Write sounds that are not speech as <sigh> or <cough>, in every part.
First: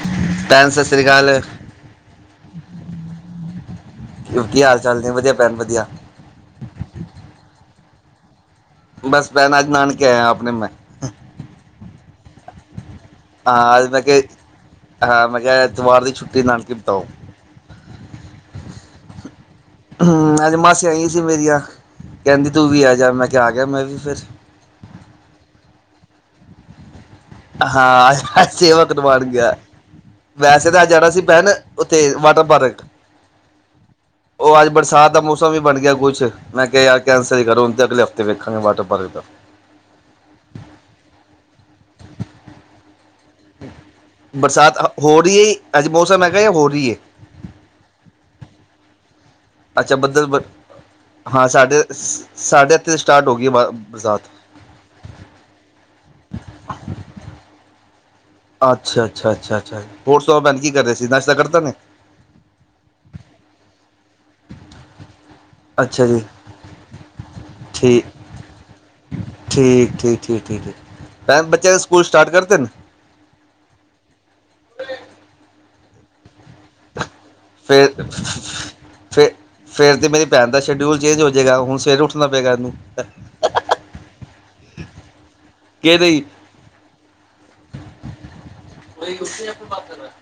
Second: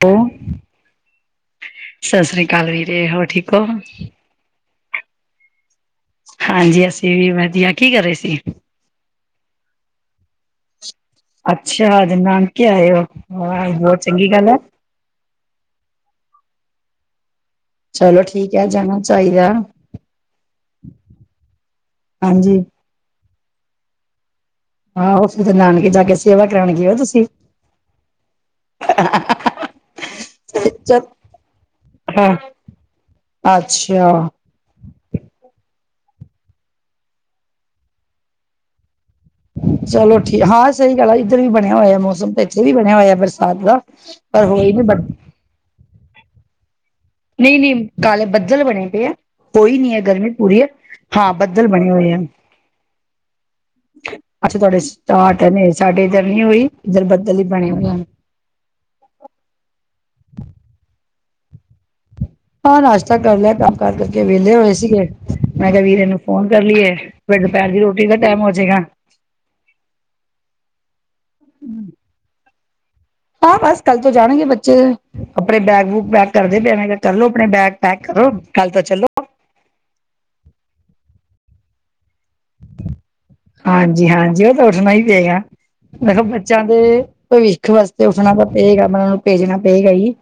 <inaudible> ਭੈਣ ਸਤਿ ਸ੍ਰੀ ਅਕਾਲ ਸਤਿ ਸ੍ਰੀ ਅਕਾਲ ਵੀਰੇ ਹੋਰ ਠੀਕ ਹੋ। ਕੀ ਹਾਲ ਚਾਲ ਨੇ ਵਧੀਆ ਭੈਣ ਵਧੀਆ। ਹਾਂਜੀ ਅਸੀਂ ਵੀ ਵਧੀਆ ਕੀ ਕਰ ਰਹੇ ਸੀ। ਬਸ ਭੈਣ ਅੱਜ ਨਾਨਕੇ ਆਇਆ ਆਪਣੇ ਮੈਂ ਅੱਛਾ ਅੱਜ ਨਾਨਕੇ ਆਏ ਹੋ। ਵਾਹ ਆਹ ਮੈ ਬਹੁਤ ਚੰਗੀ ਗੱਲ ਹੈ ਕਿਹਾ ਹਾ ਮੈ ਕਿਹਾ ਐਤਵਾਰ ਦੀ ਛੁੱਟੀ ਨਾਨਕੇ ਬਤਾਓ। ਚਲੋ ਠੀਕ ਹੈ ਜਾਣਾ ਚਾਹੀਦਾ। ਹੁੰ ਅਜ ਮਾਸੀਆਂ ਆਈ ਸੀ ਮੇਰੀਆਂ ਕਹਿੰਦੀ ਹਾਂਜੀ ਤੂੰ ਵੀ ਆ ਜਾ ਮੈਂ ਕਿਹਾ ਆ ਗਿਆ ਮੈਂ ਵੀ ਫਿਰ ਹਾ ਉਹ ਫਿਰ ਤੇ ਨਾਨਕੇ ਜਾ ਕੇ ਸੇਵਾ ਕਰਾਉਣਗੇ ਹੋ ਤੁਸੀਂ। ਹਾਂ ਸੇਵਾ ਕਰਵਾਣ ਗਿਆ। ਵੈਸੇ ਤਾਂ ਅਜ ਜਾਣਾ ਸੀ ਭੈਣ ਉੱਥੇ ਹਾਂ ਵਾਟਰ ਪਾਰਕ ਅੱਛਾ। ਉਹ ਅੱਜ ਬਰਸਾਤ ਦਾ ਮੌਸਮ ਵੀ ਬਣ ਗਿਆ ਕੁਛ ਮੈਂ ਕਿਹਾ ਯਾਰ ਕੈਂਸਲ ਹੀ ਕਰੋ ਤੇ ਅਗਲੇ ਹਫ਼ਤੇ ਵੇਖਾਂਗੇ ਵਾਟਰ ਪਾਰਕ ਦਾ। ਚਲੋ ਠੀਕ ਹਾਂ ਸਹੀ ਗੱਲ ਆ ਇੱਧਰ ਵੀ ਬਣਿਆ ਹੋਇਆ ਮੌਸਮ ਤੇ ਇੱਥੇ ਵੀ ਬਣਿਆ ਹੋਇਆ ਬਰਾਸਤ ਦਾ ਪਰ ਹੋਈ ਬਰਸਾਤ ਨਹੀਂ ਹੋ ਰਹੀ ਹੈ ਅੱਜ ਮੌਸਮ ਹੈਗਾ ਜਾਂ ਹੋ ਰਹੀ ਏ। ਨਹੀਂ ਨਹੀਂ ਕਾਲੇ ਬੱਦਲ ਬਣੇ ਪਏ ਹੈ ਹੋਈ ਨੀ ਅੱਛਾ ਹੈ ਬੱਦਲ ਗਰਮੀ ਬ ਪੂਰੀ ਹੈ। ਹਾਂ ਬੱਦਲ ਸਾਡੇ ਬਣੇ ਹੋਏ ਆ ਸਾਡੇ ਐਥੇ ਸਟਾਰਟ ਹੋ ਗਈ ਬ ਬਰਸਾਤ। ਅੱਛਾ ਤੁਹਾਡੇ ਸਟਾਰਟ ਨੀ ਸਾਡੇ ਇੱਧਰ ਨੀ ਹੋਈ ਇੱਧਰ ਬੱਦਲ ਹੀ ਬਣੇ ਹੋਏ ਹਨ। ਅੱਛਾ, ਅੱਛਾ, ਅੱਛਾ, ਅੱਛਾ ਹੋਰ ਸੁਣਾਓ ਭੈਣ ਜੀ ਕੀ ਕਰ ਰਹੇ ਸੀ ਨਸ਼ਤਾ ਕਰ ਲਿਤਾ ਨੇ। ਹਾਂ ਨਾਸ਼ਤਾ ਕਰ ਲਿਆ ਕੰਮ ਕਾਰ ਕਰਕੇ ਵਿਹਲੇ ਹੋਏ ਸੀਗੇ ਮੈਂ ਕਿਹਾ ਵੀਰੇ ਅੱਛਾ ਨੂੰ ਜੀ ਫੋਨ ਕਰ ਲਈਏ। ਫੇਰ ਦੁਪਹਿਰ ਦੀ ਠੀਕ ਰੋਟੀ ਦਾ ਟਾਈਮ ਹੋ ਜਾਏਗਾ। ਠੀਕ, ਠੀਕ ਠੀਕ, ਠੀਕ, ਠੀਕ ਭੈਣ ਬੱਚਿਆਂ ਨੇ ਸਕੂਲ ਸਟਾਰਟ ਕਰ ਦਿਤੇ ਨੇ ਹਾਂ ਬਸ ਕੱਲ ਤੋਂ ਜਾਣਗੇ ਬੱਚੇ ਕੱਪੜੇ ਬੈਗ ਵੂਗ ਪੈਕ ਕਰਦੇ ਪਏ ਨੇ ਮੈ ਕਿਹਾ ਕਰ ਲੋ ਆਪਣੇ ਬੈਗ ਫਿਰ ਪੈਕ ਕਰੋ ਕੱਲ ਤੋਂ ਚਲੋ ਫਿਰ ਫੇਰ ਤੇ ਮੇਰੀ ਭੈਣ ਦਾ ਸ਼ਡਿਊਲ ਚੇਂਜ ਹੋ ਜਾਏਗਾ ਹੁਣ ਸਵੇਰ ਉੱਠਣਾ ਪਏਗਾ ਇਹਨੂੰ ਹਾਂਜੀ, ਹਾਂਜੀ ਉਹ ਤਾਂ ਉੱਠਣਾ ਹੀ ਪਏਗਾ ਕਿ ਨਹੀਂ ਦੇਖੋ ਬੱਚਿਆਂ ਦੇ ਭਵਿੱਖ ਵਾਸਤੇ ਉੱਠਣਾ ਤਾਂ ਪਏਗਾ ਮਤਲਬ ਉਹਨੂੰ ਭੇਜਣਾ ਪਏਗਾ ਹੀ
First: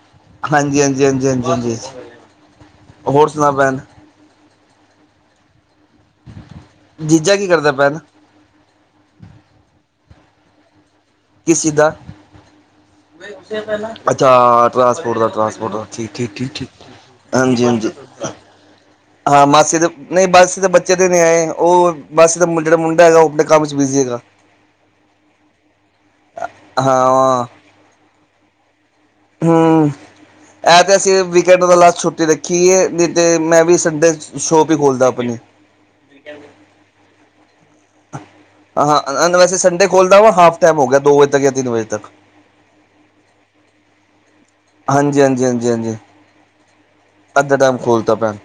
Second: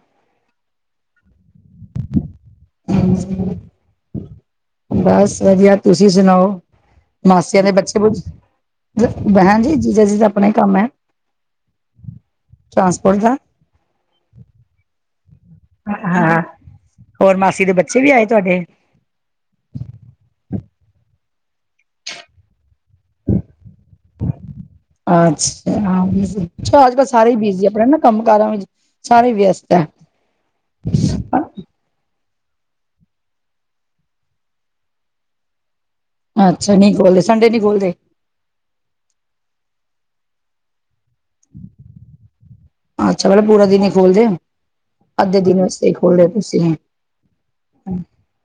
ਹਾਂਜੀ, ਹਾਂਜੀ, ਹਾਂਜੀ, ਹਾਂਜੀ ਹਾਂ ਹੋਰ ਸੁਣਾ ਭੈਣ ਬਸ ਵਧੀਆ ਤੁਸੀਂ ਸੁਣਾਓ। ਜੀਜਾ ਕੀ ਮਾਸੀਆਂ ਕਰਦਾ ਦੇ ਭੈਣ ਬੱਚੇ ਬੁਚੇ ਬਹਿ ਜੀ ਜੀਜਾ ਜੀਦਾ ਆਪਣਾ ਹੀ ਕੰਮ ਹੈ। ਕਿਸ ਚੀਜ਼ ਦਾ ਟਰਾਂਸਪੋਰਟ ਦਾ ਅੱਛਾ ਟਰਾਸਪੋਰਟ ਟਰਾਸ ਪੋਰਟ ਦਾ ਆ ਠੀਕ, ਠੀਕ, ਹਾਂ, ਠੀਕ, ਠੀਕ ਹੋਰ ਹਾਂਜੀ, ਮਾਸੀ ਦੇ ਹਾਂਜੀ। ਬੱਚੇ ਵੀ ਆਏ ਤੁਹਾਡੇ? ਹਾਂ ਮਾਸੀ ਦੇ ਨਹੀਂ ਬਸ ਮਾਸੀ ਦੇ ਬੱਚੇ ਦੇ ਨ ਆਏ ਉਹ ਮਾਸੀ ਦਾ ਜਿਹੜਾ ਮੁੰਡਾ ਹੈਗਾ ਉਹ ਆਪਣੇ ਕੰਮ ਚ ਬਿਜੀ ਹੈਗਾ। ਅੱਛਾ ਹਾਂ ਅੱਜ ਕੱਲ ਸਾਰੇ ਹੀ ਹਾਂ ਬਿਜੀ ਆਪਣੇ ਨਾ ਕੰਮ ਕਾਰਾਂ ਵਿੱਚ ਸਾਰੇ ਵਿਅਸਤ ਹੈ, ਹੁੰ ਇਹ ਤੇ ਅਸੀਂ ਵੀਐਡ ਦਾ ਲਾਸ ਛੁੱਟੀ ਦੇਖ ਕੀ ਹੈ ਨਈ ਤੇ ਮੈਂ ਵੀ ਸੰਡੇ ਸ਼ੋਪ ਹੀ ਖੋਲ੍ਹਦਾ ਆਪਣੀ ਅੱਛਾ ਨਹੀ ਖੋਲਦੇ ਸੰਡੇ ਨੀ ਖੋਲਦੇ। ਹਾਂ ਵੈਸੇ ਸੰਡੇ ਖੋਲਦਾ ਵਾ ਹਾਫ ਟੈਮ ਹੋ ਗਿਆ ਦੋ ਵਜੇ ਤੱਕ ਜਾਂ ਤਿੰਨ ਵਜੇ ਤੱਕ ਅੱਛਾ ਮਤਲਬ ਪੂਰਾ ਦਿਨ ਹੀ ਖੋਲਦੇ ਹਾਂਜੀ ਅੱਧੇ ਹਾਂਜੀ ਦਿਨ ਹਾਂਜੀ ਵਾਸਤੇ ਹੀ ਹਾਂਜੀ ਖੋਲਦੇ ਹੋ ਤੁਸੀਂ ਅੱਧਾ ਟਾਈਮ ਖੋਲ੍ਹਦਾ ਭੈਣ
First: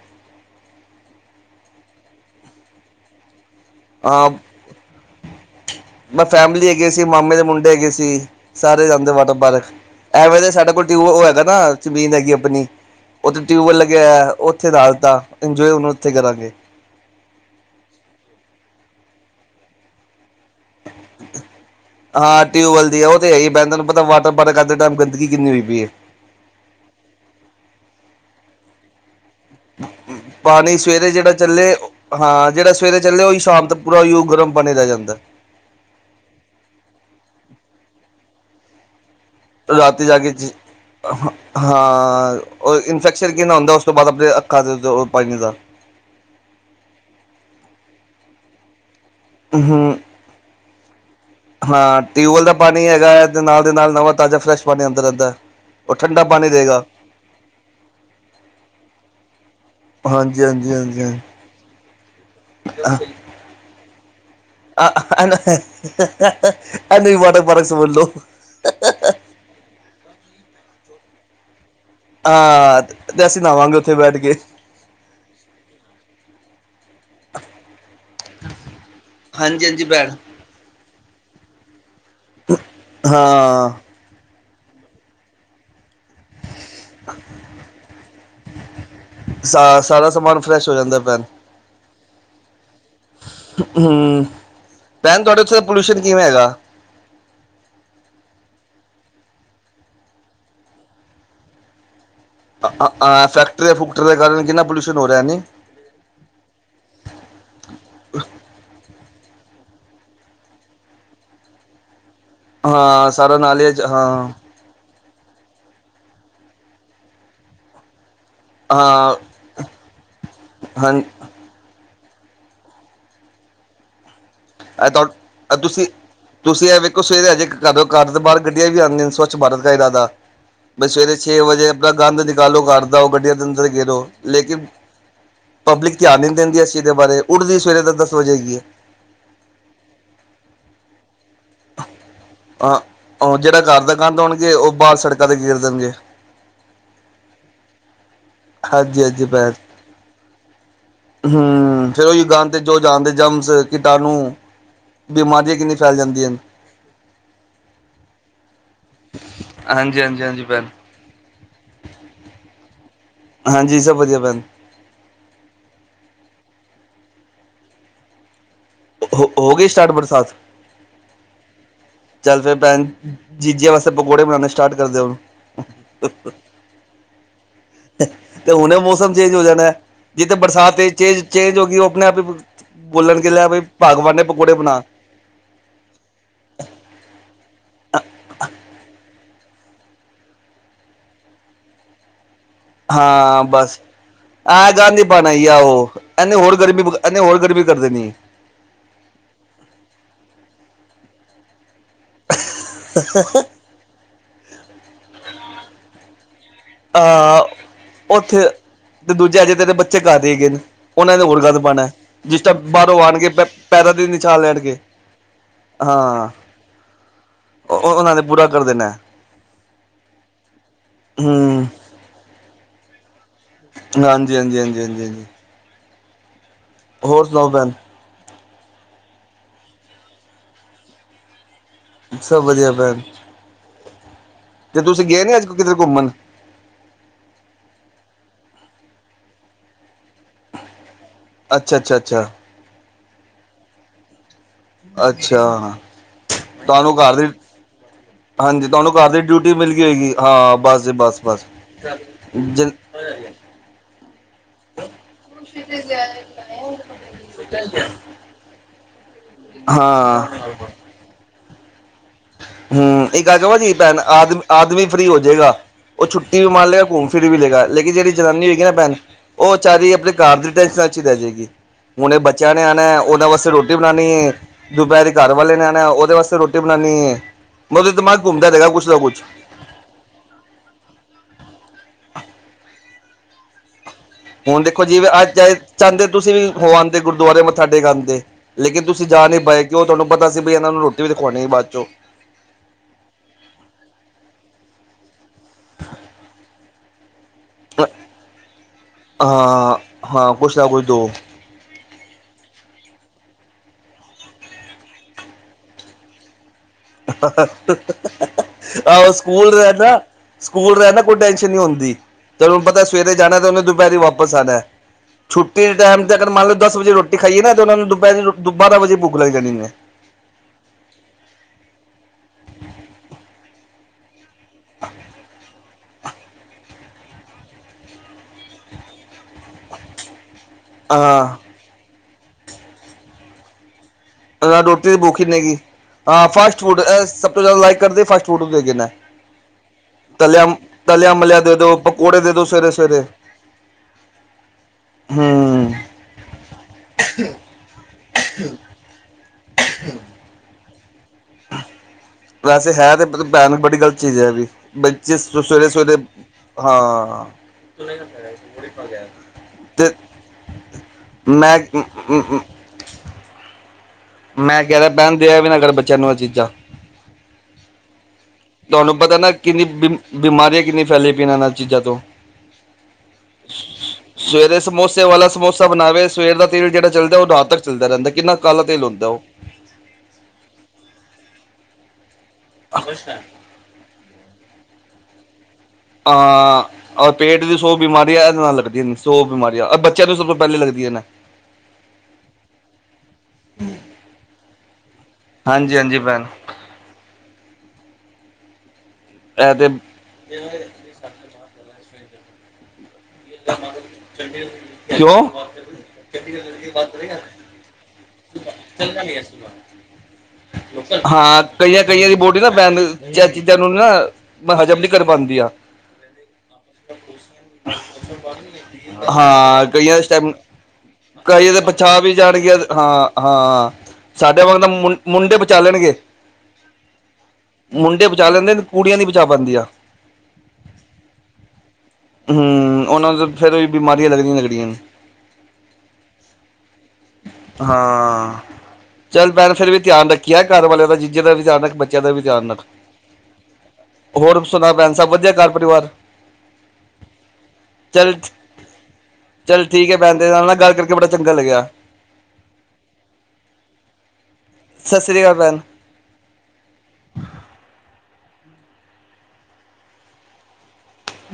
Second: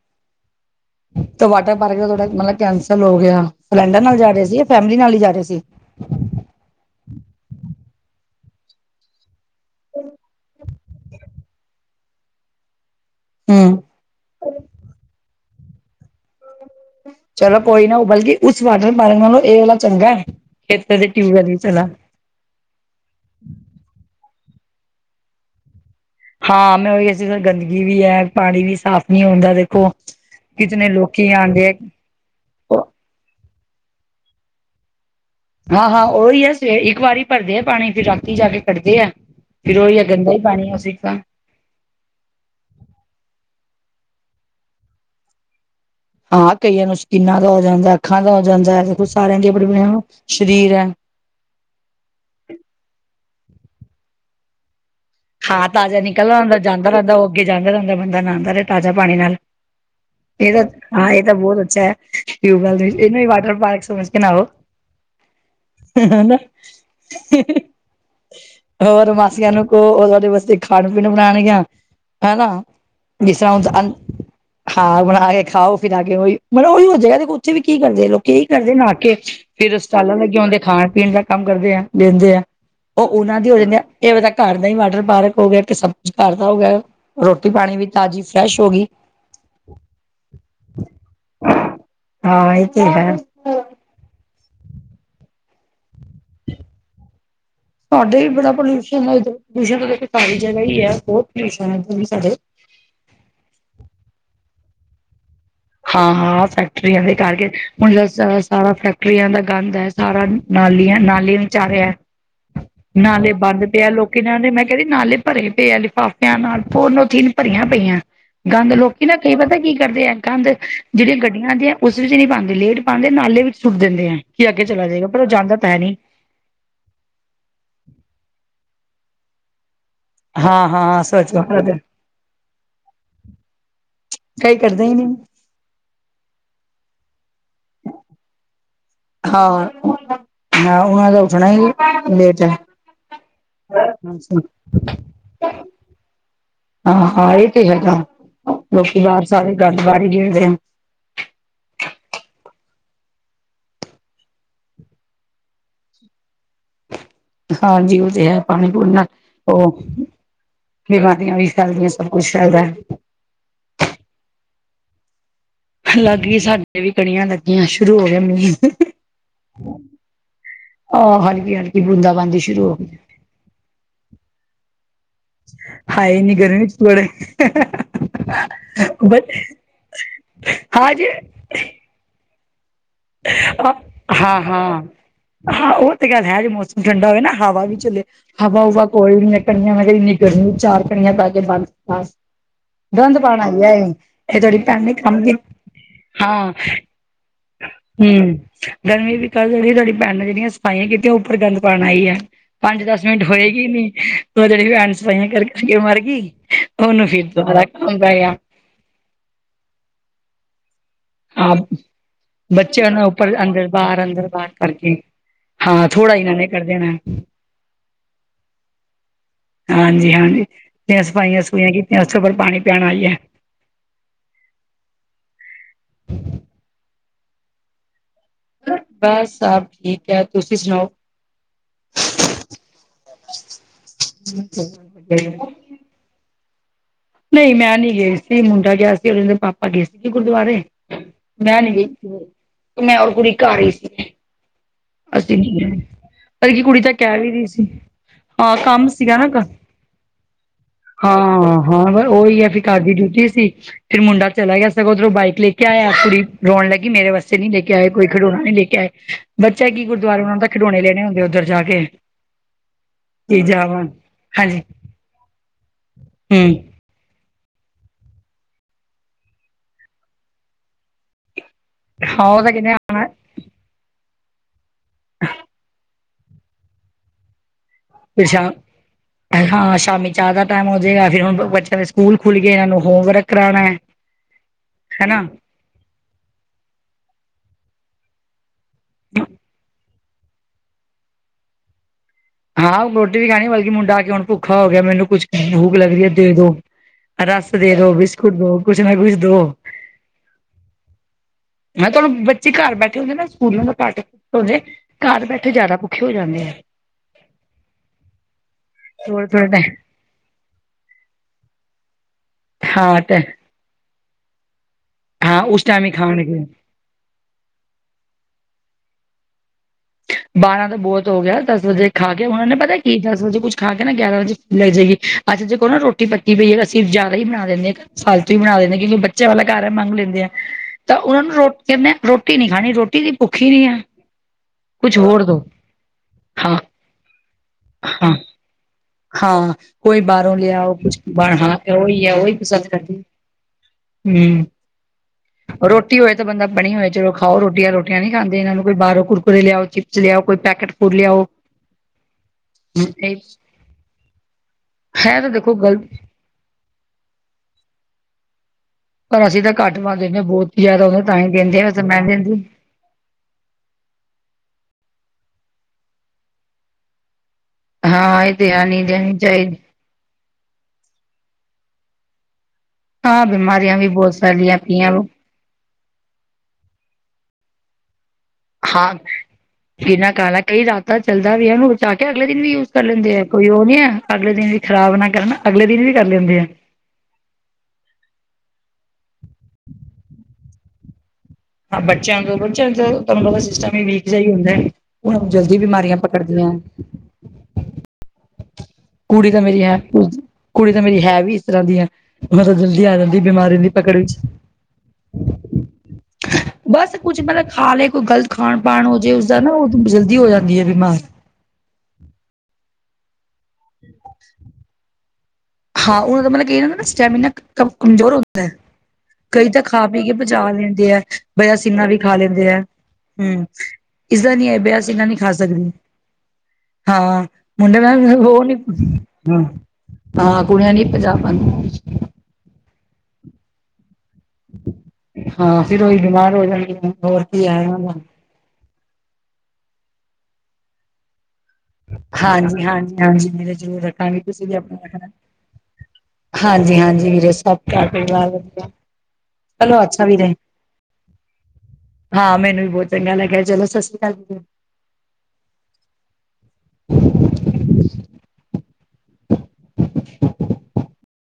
ਤੇ ਵਾਟਰ ਪਾਰਕ ਦਾ ਤੁਹਾਡਾ ਮਤਲਬ ਕੈਂਸਲ ਹੋ ਗਿਆ ਫਰੈਂਡਾਂ ਨਾਲ ਹਾਂ ਜਾ ਰਿਹਾ ਸੀ ਫੈਮਿਲੀ ਨਾਲ ਹੀ ਜਾ ਰਹੇ ਸੀ। ਮੈਂ ਫੈਮਿਲੀ ਹੈਗੀ ਸੀ ਮਾਮੇ ਦੇ ਮੁੰਡੇ ਹੈਗੇ ਸੀ ਸਾਰੇ ਜਾਂਦੇ ਵਾਟਰ ਪਾਰਕ ਐਵੇਂ ਸਾਡੇ ਕੋਲ ਟਿਊ ਉਹ ਹੈਗਾ ਨਾ ਜ਼ਮੀਨ ਹੈਗੀ ਆਪਣੀ ਉੱਥੇ ਟਿਊਬਵੈਲ ਹੂੰ ਲੱਗਿਆ ਹੋਇਆ ਉਹ ਉੱਥੇ ਨਹਾ ਦਿੱਤਾ ਇੰਜੋਏ ਹੁਣ ਉੱਥੇ ਕਰਾਂਗੇ। ਚਲੋ ਕੋਈ ਨਾ ਉਹ ਬਲਕਿ ਉਸ ਵਾਟਰ ਪਾਰਕ ਨਾਲੋਂ ਇਹ ਵਾਲਾ ਚੰਗਾ ਐ। ਤੇ ਟਿਊਬ ਨਹੀ ਚਲਾ ਹਾਂ ਟਿਊਬਵੈਲ ਦੀ ਆ ਉਹ ਤੇ ਹੈ ਏ ਭੈਣ ਤੁਹਾਨੂੰ ਪਤਾ ਵਾਟਰ ਵਾਟਰ ਕਰਦੇ ਟਾਈਮ ਗੰਦਗੀ ਕਿੰਨੀ ਹੋਈ ਪਈ ਏ ਹਾਂ ਮੈਂ ਉਹੀ ਅ ਸੀ ਗੰਦਗੀ ਵੀ ਹੈ ਪਾਣੀ ਵੀ ਸਾਫ਼ ਨਹੀਂ ਆੳਦਾ। ਪਾਣੀ ਕਿਤਨੇ ਸਵੇਰੇ ਲੋਕੀ ਜਿਹੜਾ ਆਣਗੇ। ਚੱਲੇ ਹਾਂ ਜਿਹੜਾ ਸਵੇਰੇ ਚੱਲ ਜੇ ਉਹੀ ਸ਼ਾਮ ਤੱਕ ਪੂਰਾ ਉਹੀ ਓ ਗਰਮ ਪਾਣੀ ਰਹਿ ਜਾਂਦਾ ਏ। ਹਾਂ ਹਾਂ ਉਹੀ ਹੈ ਸਵੇਰੇ ਇੱਕ ਵਾਰੀ ਭਰਦੇ ਆ ਪਾਣੀ ਫਿਰ ਰਾਤੀ ਜਾ ਕੇ ਕੱਢਦੇ ਆ। ਫਿਰ ਉਹੀ ਆ ਰਾਤੀ ਜਾ ਗੰਦਾ ਕੇ ਹੀ ਚ ਪਾਣੀ ਉਸ ਸੀ ਤਾਂ ਹਾਂ ਉਹ ਇਨਫੈਕਸ਼ਨ ਕਿੰਨਾ ਹੁੰਦਾ ਉਸ ਤੋਂ ਬਾਅਦ ਆਪਣੇ ਅੱਖਾਂ ਤੇ ਉਹ ਪਾਣੀ ਦਾ। ਹਾਂ ਕਈਆਂ ਨੂੰ ਸਕੀਨਾ ਦਾ ਹੋ ਜਾਂਦਾ ਅੱਖਾਂ ਦਾ ਹੋ ਜਾਂਦਾ ਹੈ। ਦੇਖੋ ਸਾਰਿਆਂ ਦੀ ਆਪਣੇ ਹਮ ਸਰੀਰ ਹੈ। ਹਾਂ ਟਿਊਬਵੈਲ ਦਾ ਪਾਣੀ ਹੈਗਾ ਹੈ ਨਾਲ ਦੇ ਨਾਲ ਨਵਾਂ ਤਾਜ਼ਾ ਫਰੈਸ਼ ਪਾਣੀ ਆਦਾ ਰਹਿੰਦਾ। ਹਾਂ ਉਹ ਤਾਜ਼ਾ ਠੰਡਾ ਨਿਕਲਦਾ ਪਾਣੀ ਹੁੰਦਾ ਦੇਗਾ ਜਾਂਦਾ, ਰਹਿੰਦਾ ਉਹ ਅੱਗੇ ਜਾਂਦਾ ਰਹਿੰਦਾ ਬੰਦਾ ਨਾਦਾ ਰਿਹਾ ਤਾਜ਼ਾ ਪਾਣੀ ਨਾਲ। ਹਾਂਜੀ ਇਹ ਤਾਂ ਹਾਂਜੀ ਹਾਂਜੀ ਹਾਂ ਹਾਂਜੀ ਇਹ ਤਾਂ ਬਹੁਤ ਅੱਛਾ ਹੈ, ਟਿਊਬਵੈਲ ਇਹਨੂੰ ਵੀ ਵਾਟਰ ਪਾਰਕ ਸਮਝ ਕੇ ਨਾਓ। ਆ ਬ ਹਨਾ ਇਹਨੂੰ ਹੀ ਵਾਟਰ ਪਾਰਕ ਸਮਝ ਲਓ। ਹੋਰ ਮਾਸੀਆਂ ਨੂੰ ਕਹੋ ਉਹਦੇ ਵਾਸਤੇ ਖਾਣ ਪੀਣ ਬਣਾਉਣਗੀਆਂ। ਹਨਾ ਹਾਂ ਤੇ ਜਿਸ ਅਸੀਂ ਨਾਵਾਂਗੇ ਤਰ੍ਹਾਂ ਹੁਣ ਉੱਥੇ ਬੈਠ ਕੇ। ਹਾਂ ਬਣਾ ਕੇ ਖਾਓ ਫਿਰ ਆ ਕੇ ਓਹੀ ਮਤਲਬ ਓਹੀ। ਜਗ੍ਹਾ ਦੇਖੋ, ਉੱਥੇ ਵੀ ਕੀ ਕਰਦੇ ਲੋਕ ਇਹੀ ਕਰਦੇ ਨਹਾ ਕੇ ਹਾਂਜੀ ਫ਼ੇਰ ਹਾਂਜੀ ਸਟਾਲਾ ਭੈਣ ਲੱਗੇ ਆਦੇ ਖਾਣ ਪੀਣ ਦਾ। ਕੰਮ ਕਰਦੇ ਆ ਲੈਂਦੇ ਆ, ਉਹ ਉਹਨਾਂ ਦੀ ਹੋ ਹਾਂ ਜਾਂਦੇ ਆ, ਇਹ ਤਾਂ ਘਰ ਦਾ ਹੀ ਵਾਟਰ ਪਾਰਕ ਹੋ ਗਿਆ, ਕਿ ਸਭ ਕੁਝ ਘਰ ਦਾ ਹੋ ਗਿਆ। ਰੋਟੀ ਪਾਣੀ ਵੀ ਤਾਜ਼ੀ ਫਰੈਸ਼ ਹੋ ਗਈ। ਸਾ ਸਾਰਾ ਸਮਾਨ ਫਰੈਸ਼ ਹੋ ਜਾਂਦਾ ਭੈਣ ਹਾਂ ਇਹ ਤੇ ਹੈ। ਹੂੰ ਭੈਣ ਤੁਹਾਡੇ ਉੱਥੇ ਪੋਲਿਊਸ਼ਨ ਕਿਵੇਂ ਹੈਗਾ। <inaudible> ਸਾਡੇ ਵੀ ਬੜਾ ਪੋਲਿਊਸ਼ਨ ਹੈ, ਇਧਰ ਪੋਲਿਉਸ਼ਨ ਸਾਰੀ ਜਗ੍ਹਾ ਹੀ ਹੈ, ਬਹੁਤ ਪੋਲਿਉਸ਼ਨ ਐ ਵੀ ਸਾਡੇ। ਫੈਕਟਰੀਆਂ ਫੂਕਟਰੀਆਂ ਦੇ ਕਾਰਨ ਕਿੰਨਾ ਪੋਲਿਊਸ਼ਨ ਹੋ ਰਿਹਾ ਨੀ। ਹਾਂ, ਹਾਂ, ਫੈਕਟਰੀਆਂ ਦੇ ਕਰਕੇ ਹੁਣ ਜੇ ਸਾਰਾ ਫੈਕਟਰੀਆਂ ਦਾ ਗੰਦ ਹੈ। ਸਾਰਾ ਨਾਲੀਆਂ ਨਾਲੀ ਵਿਚ ਜਾ ਰਿਹਾ। ਹਾਂ ਨਾਲੇ ਸਾਰਾ ਬੰਦ ਪਿਆ, ਲੋਕੀ ਹਾਂ ਕਹਿੰਦੇ ਮੈਂ ਕਹਿ ਰਹੀ ਨਾਲੇ ਭਰੇ ਪਏ ਆ ਲਿਫਾਫਿਆਂ, ਨਾਲ ਫੋਨੋਥੀਨ ਭਰੀਆਂ ਪਈਆਂ ਗੰਦ ਲੋਕੀ ਨਾ ਹਾਂ ਕਈ ਪਤਾ ਕੀ ਕਰਦੇ ਆ। ਗੰਦ ਹਾਂ ਜਿਹੜੀਆਂ ਗੱਡੀਆਂ ਆਦੀਆਂ, ਉਸ ਵਿੱਚ ਨਹੀ ਪਾਦੇ ਲੇਟ ਪਾਦੇ, ਨਾਲੇ ਵਿੱਚ ਸੁੱਟ ਦਿੰਦੇ ਆ। ਕੀ ਅੱਗੇ ਚਲਾ ਐ ਜਾਏਗਾ, ਪਰ ਉਹ ਜਾਂਦਾ ਤੁਹਾ ਤਾਂ ਹੈ ਤੁਸੀਂ ਨਹੀਂ। ਤੁਸੀਂ ਇਹ ਵੇਖੋ ਸਵੇਰੇ ਹਜੇ ਕਰਓ, ਘਰ ਦੇ ਬਾਹਰ ਗੱਡਆ ਵੀ ਆਉਂਆਂ ਨੇ ਸਵੱਛ ਭਾਰਤ ਦਾ ਇਰਾਦਾ। ਹਾਂ ਬ ਹਾਂ ਸਵੇਰੇ ਸੱਚ ਛੇ ਵਜੇ ਗੰਦ ਨਿਕਾਲੋ ਘਰਦਾ ਓ ਗੱਡੀਆਂ ਦੇ ਅੰਦਰ ਗੇਰੋ ਕਈ ਲੇਕਿਨ। ਕਰਦੇ ਹੀ ਨਹੀਂ ਪਬਲਿਕ ਧਿਆਨ ਨੀ ਦਿੰਦੀ, ਇਸ ਚੀਜ਼ ਦੇ ਬਾਰੇ ਉੱਠਦੀ ਸਵੇਰੇ ਤੋਂ ਦਸ ਵਜੇਗੀ ਹੈ। ਹਾਂ, ਨਾ ਉਹਨਾਂ ਦਾ ਜਣਾ ਹੀ ਲੇਟ ਐ। ਹਾਂ ਜਿਹੜਾ ਘਰ ਦਾ ਗੰਦ ਹੋਣਗੇ ਉਹ ਬਾਹਰ ਸੜਕਾਂ ਤੇ ਗੇਰ ਦੇਣਗੇ ਹਾਂ, ਹਾਂ ਇਹ ਤੇ ਹੈਗਾ, ਹਾਂਜੀ ਲੋਕੀ ਹਾਂਜੀ ਬਾਹਰ ਸਾਰੇ ਗੱਲ ਬਾਰੇ <unintelligible> ਹੂੰ, ਫੇਰ ਓਹੀ ਗੰਦ ਤੇ ਜੋ ਜਾਨ ਦੇ ਜਮਸ ਕੀਟਾਨੂ। ਬਿਮਾਰੀਆਂ ਕਿੰਨੀ ਫੈਲ ਜਾਂਦੀਆਂ ਨ। ਹਾਂਜੀ, ਉਹ ਤੇ ਹੈ, ਪਾਣੀ ਪੂਣੀ ਨਾਲ ਉਹ ਹਾਂਜੀ ਹਾਂਜੀ ਹਾਂਜੀ ਭੈਣ ਬਿਮਾਰੀਆਂ ਵੀ ਫੈਲਦੀਆਂ, ਸਭ ਕੁੱਛ ਫੈਲਦਾ। ਹਾਂਜੀ, ਸਭ ਵਧੀਆ ਭੈਣ। ਲੱਗ ਗੀ ਸਾਡੇ ਵੀ, ਕਣੀਆਂ ਲੱਗੀਆਂ ਸ਼ੁਰੂ ਹੋ ਗਿਆ ਮੀਂਹ। ਹੋ, ਹੋ ਗੀ ਸਟਾਰਟ ਬਰਸਾਤ? ਆਹੋ ਹਲਕੀ-ਹਲਕੀ ਬੂੰਦਾ ਬਾਂਦੀ ਸ਼ੁਰੂ ਹੋ ਗੀ ਐ। ਜੀਜੇ ਵਾਸਤੇ ਪਕੌੜੇ ਬਣਾਣੇ ਸਟਾਰਟ ਕਰ ਦੇਓ। ਹਾਏ ਇੰਨੀ ਗਰਮੀ ਚ ਤੇ ਹੁਨੇ ਮੌਸਮ ਚੇਂਜ ਹੋ ਬੜੇ ਜਾਨਾ ਐ। ਜਿੱਥੇ ਬਰਸਾਤ ਤੇ ਹਾਂ ਜੀ ਚੇਂਜ-ਚੇਂਜ ਹੋ ਗੀ, ਉਹ ਆਪਨੇ ਆਪ ਹੀ ਬੋਲਣ ਗੇ ਲੈ ਭਈ ਭਾਗਵਾਨੇ ਹਾਂ ਪਕੌੜੇ ਬਨਾ। ਹਾਂ ਹਾਂ ਉਹ ਤੇ ਗੱਲ ਹੈ ਜੇ ਮੌਸਮ ਠੰਡਾ ਹੋਵੇ ਨਾ, ਹਵਾ ਵੀ ਚੱਲੇ ਹਵਾ ਹੁਵਾ ਕੋਈ ਨੀ ਲ ਕਣੀਆਂ ਮੈਂ ਕਿਹਾ ਇੰਨੀ ਗਰਮੀ ਚਾਰ ਕਣੀਆਂ ਪਾ ਕੇ <unintelligible> ਦੰਦ ਪਾਣ ਹਾਂ ਆਈ ਆ, ਬਸ ਇਹ ਤੁਹਾਡੀ ਐ ਭੈਣ ਨੇ ਕੰਮ ਹਾਂ ਐਨੇ ਹੋਰ ਗਰ ਹੂੰ, ਗਰਮੀ ਵੀ ਕੱਲ ਜਿਹੜੀ ਤੁਹਾਡੀ ਭੈਨ ਨੇ ਜਿਹੜੀਆਂ ਸਫਾਈਆਂ ਕੀਤੀਆਂ ਉੱਪਰ, ਗੰਦ ਪਾਨ ਆਈ ਐ। ਪੰਜ ਦਸ ਮਿੰਟ ਹੋਏਗੀ ਨੀ, ਤੇ ਓ ਜਿਹੜੀ ਭੈਣ ਸਫਾਈਆਂ ਕਰਕੇ-ਕਰਕੇ ਮਰ ਗਈ। ਉਹਨੂੰ ਫਿਰ ਦੋਬਾਰਾ ਅਹ <unintelligible> ਉੱਥੇ ਤੇ ਦੂਜੇ ਅਜੇ ਤੇਰੇ ਬੱਚੇ ਘਰ ਈ ਹੈਗੇ ਨ। ਉਹਨਾਂ ਨੇ ਹੋਰ ਹਾਂ ਗੰਦ ਪਾਣਾ ਐ, ਜਿਸ ਟੈਮ ਬੱਚਿਆਂ ਬਾਹਰੋਂ ਨੂੰ ਆਨ ਕੇ ਉੱਪਰ ਅੰਦਰ ਪੈਰਾਂ ਬਾਹਰ ਦੇ ਅੰਦਰ ਨਿਛਾਣ ਬਾਹਰ ਲੈਣਗੇ। ਕਰਕੇ ਥੋੜਾ ਹਾਂ, ਇਹਨਾਂ ਨੇ ਕਰ ਦੇਣਾ ਓ ਉਹਨਾਂ ਦੇ ਪੂਰਾ ਕਰ ਦੇਨਾ ਐ। ਹਾਂਜੀ-ਹਾਂਜੀ, ਤੇ ਸਫਾਈਆਂ ਹੂੰ ਸਫੂਆਂ ਕੀਤੀਆਂ, ਉਸ ਉੱਪਰ ਪਾਣੀ ਪੈਣਾ ਈ ਐ। ਹਾਂਜੀ, ਹਾਂਜੀ, ਹਾਂਜੀ, ਹਾਂਜੀ, ਹਾਂਜੀ। ਹੋਰ ਸੁਣਾਓ ਭੈਨ। ਬਸ ਸਭ ਠੀਕ ਹੈ, ਤੁਸੀਂ ਸੁਨਾਓ। ਸਭ ਵਧੀਆ ਭੈਨ ਤੇ ਤੁਸੀਂ ਗਏ ਨੀ ਅੱਜ ਕਿਧਰੇ ਘੁੰਮਨ? ਨਹੀਂ ਮੈਂ ਨੀ ਗਈ ਸੀ, ਮੁੰਡਾ ਗਿਆ ਸੀ ਔਰ ਓਦੇ ਪਾਪਾ ਗਏ ਸੀਗੇ ਗੁਰਦੁਆਰੇ। ਮੈਂ ਨੀ ਅੱਛਾ ਗਈ ਅੱਛਾ ਅੱਛਾ ਕਿਤੇ ਮੈਂ ਔਰ ਕੁੜੀ ਘਰ ਹੀ ਸੀਗੇ। ਅੱਛਾ। ਬਲਕਿ ਕੁੜੀ ਤਾਂ ਤੁਹਾਨੂੰ ਘਰ ਕਹਿ ਦੀ ਵੀ ਰੀ ਸੀ। ਹਾਂ ਹਾਂਜੀ ਕੰਮ ਤੁਹਾਨੂੰ ਘਰ ਸੀਗਾ ਦੀ ਨਾ, ਡਿਊਟੀ ਮਿਲ ਗਈ ਹੋਏਗੀ ਹਾਂ ਬਸ ਜੀ ਬਸ ਬਸ ਹਾਂ, ਹਾਂ ਉਹੀ ਐ ਫੇਰ ਜ ਘਰ ਦੀ ਡਿਊਟੀ ਸੀ। ਫਿਰ ਮੁੰਡਾ ਚਲਾ ਗਿਆ, ਸਗੋਂ ਉਧਰੋਂ ਬਾਈਕ ਲੈ ਕੇ ਆਇਆ ਕੁੜੀ ਰੋਣ ਲੱਗੀ ਮੇਰੇ ਵਾਸਤੇ ਨੀ ਲੈ ਕੇ ਆਏ ਕੋਈ ਖਿਡੌਣਾ ਨੀ ਲੈ ਕੇ ਆਏ, ਬੱਚਾ ਕੀ ਗੁਰਦੁਆਰੇ ਉਹਨਾਂ ਤਾਂ ਹਾਂ ਖਿਡੌਣੇ ਲੈਣੇ ਹੁੰਦੇ ਉੱਧਰ ਜਾ ਕੇ। ਹੂੰ, ਇੱਕ ਗਲ ਕਿ ਕਵਾ ਦੀ ਜਾਵਾਂ ਭੈਣ ਆਦਮੀ ਹਾਂਜੀ ਆਦਮੀ ਫਰੀ ਹੋ ਜੇਗਾ, ਉਹ ਛੁੱਟੀ ਹੂੰ ਵੀ ਮਾਰ ਲੇਗਾ ਘੂਮ ਫ਼ੀਰ ਵੀ ਲੇਗਾ ਲੇਕਿਨ ਜਿਹੜੀ ਜਨਾਨੀ ਹੋਏਗੀ ਨਾ ਭੈਨ, ਓ ਵੇਚਾਰੀ ਆਪਣੇ ਘਰ ਦੀ ਟੈਨਸਨਾ ਚ ਹੀ ਰਹਿ ਜੇਗੀ। ਹੁਨੇ ਹਾਂ ਉਹ ਤਾਂ ਬੱਚਿਆਂ ਨੇ ਕਹਿੰਦੇ ਆਨਾ ਐ ਆਣਾ ਓਨਾਂ ਵਾਸਤੇ ਰੋਟੀ ਬਣਾਣੀ ਐ, ਦੁਪਹਿਰ ਘਰਵਾਲੇ ਨੇ ਆਨਾ ਉਹਦੇ ਵਾਸਤੇ ਰੋਟੀ ਬਨਾਨੀ ਐ, ਮਤਲਬ ਦਿਮਾਗ ਫਿਰ ਘੁੰਮਦਾ ਸ਼ਾਮ ਰਹੇਗਾ ਕੁਛ ਨਾ ਕੁਛ। ਹਾਂ ਸ਼ਾਮੀ ਚਾਹ ਦਾ ਟਾਈਮ ਹੋ ਜੇਗਾ ਫਿਰ ਹੁਨ ਬੱਚਿਆਂ ਦੇ ਸਕੂਲ ਖੁੱਲ ਗਏ ਹੁਨ ਹੋਮਵਰਕ ਕਰਾਣਾ ਐ। ਹੁਣ ਦੇਖੋ, ਜਿਵੇਂ ਅੱਜ਼ ਚਾਏ ਚਾਂਦੇ ਤੁਸੀਂ ਵੀ ਹੋ ਆਂਦੇ ਗੁਰਦੁਆਰੇ ਮੱਥਾ ਟੇਕ ਆਂਦੇ। ਲੇਕਿਨ ਤੁਸੀਂ ਜਾ ਨਹੀਂ ਪਾਏ ਕਿਉਂ ਤੁਹਾਨੂੰ ਪਤਾ ਸੀ ਬਈ ਏਨਾਂ ਨੂੰ ਰੋਟੀ ਵੀ ਤੇ ਖ਼ਵਾਨੀ ਬਾਦ ਚੋਂ। ਹਾਂ ਰੋਟੀ ਵੀ ਖਾਣੀ ਬਲਕਿ ਮੁੰਡਾ ਆ ਕੇ ਹੁਣ ਭੁੱਖਾ ਹੋ ਗਿਆ ਮੈਨੂੰ ਕੁਛ ਭੂਖ ਲੱਗ ਰਹੀ ਹੈ ਦੇ ਦੋ। ਰਸ ਦੇ ਦੋ, ਬਿਸਕੁਟ ਦੋ, ਕੁਛ ਨਾ ਕੁਛ ਦੋ। ਹਾਂ ਹਾਂ ਕੁਛ ਨਾ ਕੁਛ ਦੋ ਮੈਂ ਤੁਹਾਨੂੰ ਬੱਚੇ ਘਰ ਬੈਠੇ ਹੁੰਦੇ ਨਾ ਸਕੂਲਾਂ <unintelligible> ਹੋ ਜਏ ਘਰ ਬੈਠੇ ਜ਼ਿਆਦਾ ਭੁੱਖੇ ਹੋ ਜਾਂਦੇ ਐ। ਆਹੋ ਥੋੜੇ ਥੋੜੇ ਸਕੂਲ ਟਾਈਮ ਰਹਿਨ ਨਾ ਸਕੂਲ ਰਹਿਨ ਕੋਈ ਟੈਂਸ਼ਨ ਨਹੀਂ ਹੁੰਦੀ, ਤੁਹਾਨੂੰ ਪਤਾ ਸਵੇਰੇ ਜਾਣਾ ਤੇ ਓਨੇ ਦੁਪਹਿਰੀ ਵਾਪਸ ਆਨਾ ਐ। ਹਾਂ ਉਸ ਛੁੱਟੀ ਦੇ ਹੀ ਟਾਈਮ ਤੇ ਅਗਰ ਖਾਣਗੇ ਮੰਨ ਲਓ ਦਸ ਵਜੇ ਰੋ ਟੀ ਖਾਈਏ ਨਾ ਤੇ ਉਹਨਾਂ ਨੂੰ ਦੁਪਹਿਰ ਦੁ ਬਾਰਾਂ ਵਜੇ ਭੁਗ ਲੱਗ ਜਾਂਣੀ ਨੇ। ਬਾਰਾਂ ਦਾ ਬੋਤ ਹੋ ਗਿਆ ਦਸ ਵਜੇ ਖਾ ਕੇ ਓਨਾਂ ਨੇ ਪਤਾ ਕੀ ਦਸ ਵਜੇ ਕੁੱਛ ਖਾ ਕੇ ਨਾ ਗਿਆਰਾਂ ਵਜੇ ਲੈ ਜਾਈਏ। ਅੱਂਜ ਦੇ ਕੋਨਾ, ਰੋਟੀ ਪੱਕੀ ਪਈ ਹੈ। ਅਸੀਂ ਜ਼ਿਆਦਾ ਹੀ ਬਣਾ ਦਿੰਦੇ ਹਾਂ ਫਾਲਤੂ ਹੀ ਬਣਾ ਦਿੰਦੇ ਆ। ਕਿਉਂਕਿ ਬੱਚਿਆਂ ਵਾਲਾ ਘਰ ਹੈ, ਮੰਗ ਲੈਂਦੇ ਆ। ਤਾਂ ਉਹਨਾਂ ਨੂੰ, ਰੋ ਹਾਂ ਕਹਿੰਦੇ ਰੋਟੀ ਨੀ ਖਾਣੀ, ਰੋਟੀ ਦੀ ਭੁੱਖੀ ਹੀ ਨਹੀਂ ਹੈ। ਹਾ, ਰੋਟੀ ਦੀ ਕੁਛ ਭੁੱਖ ਹੋਰ ਹੀ ਨਹੀਂ ਦੋ ਹੈਗੀ। ਆ ਹਾਂ ਫਾਸਟ ਫੂਡ ਏ ਸਭ ਤੋਂ ਜਯਾਦਾ, ਲਾਈਕ ਕਰਦੇ ਹਾਂ ਫਾਸਟ ਫੂਡ ਕੀ ਕਿਨਾ। ਹਾਂ ਕੋਈ ਬਾਹਰੋਂ ਲਿਆਓ, ਕੁਛ ਮਲਿਆ ਦੇ ਹਾਂ ਦੋ ਓਈ ਹੈ ਪਕੌੜੇ ਦੇ ਓਈ, ਦੋ ਪਸੰਦ ਸਵੇਰੇ ਕਰਦੀ ਸਵੇਰੇ ਹੂੰ, ਰੋਟੀ ਹੂੰ ਰਟੀ ਹੋਏ ਤਾਂ, ਬਂਦਾ ਬਣੀ ਹੋਏ, ਚਲੋ ਖਾਓ ਰੋਟੀਆਂ। ਰੋਟੀਆਂ ਨੀ ਖਾਂਦੇ, ਇਹ ਨੂੰ ਕੋਈ ਬਾਹਰ ਲਿਆਓ, ਚਿਪਸ ਲਿਆਓ, ਕੋਈ ਪੈਕੇਟ ਫੂਡ ਲਿਆਓ। ਵੈਸੇ ਹੈ ਤੇ, ਇਹ ਭੈਨ ਬੜੀ ਗ਼ਲਤ ਚੀਜ਼ ਹੈ ਵੀ। ਬੱਚੇ ਹੈ ਤਾਂ ਦੇਖੋ ਸਵੇਰੇ- ਗਲਤ ਸਵੇਰੇ ਹਾਂ ਪਰ ਅਸੀਂ ਤਾਂ, ਘੱਟ ਤੇ ਬਧ ਦਿੰਦੇ ਹਾਂ। ਬਹੁਤ ਜ਼ਿਆਦਾ ਉਹਨ ਤਾਂ ਹੀ, ਦਿੰਦੇ ਆ। ਨਹੀਂ ਤੇ ਮੈਂ ਨੀ ਦਿੰਦੀ। ਮੈਂ ਕਹਿ ਰਿਹਾ ਭੈਟ, ਦਯਾ ਵੀ ਨਾ ਕਰ, ਬੱਚਿਆਂ ਨੂੰ ਇਹ ਚੀਜ਼ਾਂ। ਹਾਂ ਏ, ਤੇ ਹੇ। ਤੁਹਾਨੂੰ ਪਤਾ ਨਾ, ਕਿੰਨੀ ਬਿਮਾਰੀਆਂ, ਕਿੰਨੀ ਫੈਲੀ ਪਈ ਇਹਨਾਂ ਚੀਜ਼ਾਂ ਤੋਂ। ਹਾਂ, ਬਿਮਾਰੀਆਂ ਵੀ ਬਹੁਤ, ਫੈਲੀਆਂ ਪਈਆਂ ਵ। ਤਾ ਬਣਾਵੇ, ਸਵੇਰ ਦਾ ਤੇਲ ਜਿਹੜਾ, ਚੱਲਦਾ ਉਹ ਰਾਤ ਤਕੱ ਚਲਦਾ ਰਹਿੰਦਾ। ਕਿੰਨਾ ਕਾਲਾ ਤੇਲ ਹੁੰਦਾ ਉਹ। ਕਿਨਾ ਕਾਲਾ। ਕਈ ਰਾਤ ਤਕ ਚੱਲਦਾ ਵੀ ਹੈ। ਅਗਲੇ ਦਿਨ ਵੀ ਯੂਜ ਕਰ ਲੈਂਦੇ ਆ। ਕੋਈ ਉਹ ਨੀ ਹੈਗਾ। ਅਗਲੇ ਦਿਨ ਵੀ, ਖਰਾਬ ਨਾ ਕਰਨ। ਅਗਲੇ ਦਿਨ ਵੀ ਕਰ ਅ ਲੈਂਦੇ ਆ ਔਰ ਪੇਟ ਦੀ, ਸੌ ਬਿਮਾਰੀਆਂ ਇਹਦੇ ਨਾਲ ਲੱਗਦੀਆਂ ਸਨ। ਸੌ ਬਿਮਾਰੀਆਂ, ਔਰ ਬੱਚਿਆਂ ਨੂੰ ਸਭ ਤੋਂ ਪਹਿਲੇ ਲੱਗਦੀਆਂ ਨੇ। ਹਾਂ ਬੱਚਿਆਂ, ਨੂੰ ਬੱਚਿਆਂ ਤੋਂ ਤੁਹਾਨੂੰ ਪਦਾ ਸਿਸਟਮ ਹੀ ਵੀਕ ਜਿਆ ਹੀ ਹੁੰਦਾ। ਓਹਨਾ ਨੂੰ ਜਲਦੀ, ਹਾਂਜੀ ਬਿਮਾਰੀਆਂ ਹਾਂਜੀ ਭੈਣ ਪਕੜਦੀਆਂ। ਕੁੜੀ ਤਾਂ ਇਹ ਮੇਰੀ ਤੇ ਹੈ ਵੀ, ਕੁੜੀ ਤਾਂ ਮੇਰੀ ਹੈ ਵੀ। ਇਸ ਤਰਾਂ ਦੀ ਹੈ। ਮਤਲਬ ਜਲਦੀ ਆ ਜਾਂਦੀ ਬਿਮਾਰੀ ਦੀ ਪਕੜ ਵਿੱਚ। ਕਿਉਂ ਬਸ ਕੁੱਝ, ਮਤਲਬ ਖਾ ਲੈ, ਕੋਈ ਗ਼ਲਤ ਖਾਣ ਪਾਣ ਹੋਜੇ। ਉਸਦਾ ਨਾ ਓ ਜਲਦੀ ਹੋ, ਜਾਂਦੀ ਐ ਬਿਮਾਰ। ਹਾਂ, ਕਈਆਂ-ਕਈਆਂ, ਦੀ ਬੋਡੀ ਨਾ ਪੈਣ ਚੀਜ਼ਾਂ ਨੂੰ ਨਾ, ਹਜ਼ਮ ਨੀ ਕਰ ਪਾਂਦੀਆਂ। ਹਾਂ, ਓਨਾ ਦਾ ਮਤਲਬ, ਕੀ ਕਈਆਂ ਦਾ ਨਾ ਸਟੈਮੀਨਾ ਤਾਂ ਕਮਜ਼ੋਰ ਹੁੰਦਾ ਏ। ਕਈ ਤਾਂ ਹਾਂ ਖਾ ਕਈਆਂ ਪੀ ਇਸ ਕੇ, ਟਾਈਮ ਪਚਾ ਲੈਂਦੇ ਐ ਕਈ ਤੇ <unintelligible> ਵੀ ਬਚਾ ਖਾ ਲੈਂਦੇ ਜਾਣਗੇ ਐ। ਹਾਂ, ਹਾਂ, ਸਾਡੇ ਵਾਂਗ ਤਾਂ। ਮੁੰ ਬਯਾਸੀਨਾ ਨੀ ਖਾ ਮੁੰਡੇ ਬਚਾ ਸਕਦੀ ਲੈਣਗੇ। ਹਾਂ ਮੁੰਡੇ <unintelligible> ਬਚਾ ਲੈਂਦੇ ਕੁੜੀਆਂ ਨੀ ਬਚਾ ਹੂੰ, ਪਾਉਂਦੀਆਂ ਹਾਂ ਕੁੜੀਆਂ ਨੀ, ਪਚਾ ਪਾਂਦੀਆਂ। ਹੂੰ। ਓਨਾਂ ਨੂੰ ਤੇ ਫੇਰ ਊਵੀ ਬਿਮਾਰੀਆਂ ਲੱਗਦੀਆਂ-ਲੱਗਦੀਆਂ ਨੇ। ਹਾਂ, ਫੇਰ ਓਹੀ, ਬਿਮਾਰ ਹੋ ਜਾਂਦੇ ਆਂ। ਹਾਂ, ਚੱਲ ਭੈਣ ਫੇਰ ਵੀ, ਧਿਆਨ ਰੱਖੀ। ਹੈ ਘਰ ਵਾਲਿਆਂ ਦਾ, ਜੀਜੇ ਦਾ ਵੀ ਧਿਆਨ ਰੱਖ ਬੱਚਿਆਂ ਦਾ ਵੀ ਧਿਆਨ ਰੱਖ। ਹਾਂਜੀ ਹਾਂਜੀ ਹਾਂਜੀ ਵੀਰੇ ਜ਼ਰੂਰ ਰੱਖਾਂਗੇ ਹੋਰ ਸੁਣਾ ਭੈਣ ਸਾਬ ਵਧੀਆ ਘਰ ਪਰਿਵਾਰ? ਹਾਂਜੀ-ਹਾਂਜੀ, ਵੀਰੇ ਸਭ ਚੱਲ ਪਰਿਵਾਰ ਵਧੀਐ। ਚੱਲ ਠੀਕ ਐ, ਭੈਣ ਤੇਰੇ ਨਾਲ ਨਾ, ਗੱਲ ਕਰਕੇ ਬੜਾ ਚੰਗਾ ਲੱਗਿਆ। ਹਾਂ, ਮੈਨੂੰ ਵੀ ਬੋਤ ਚੰਗਾ ਲੱਗਿਆ। ਚਲੋ ਸਤਿ ਸ੍ਰੀ ਅਕਾਲ ਜੀ। ਸਤਿ ਸ਼੍ਰੀ ਆ ਭੈਣ। <unintelligible>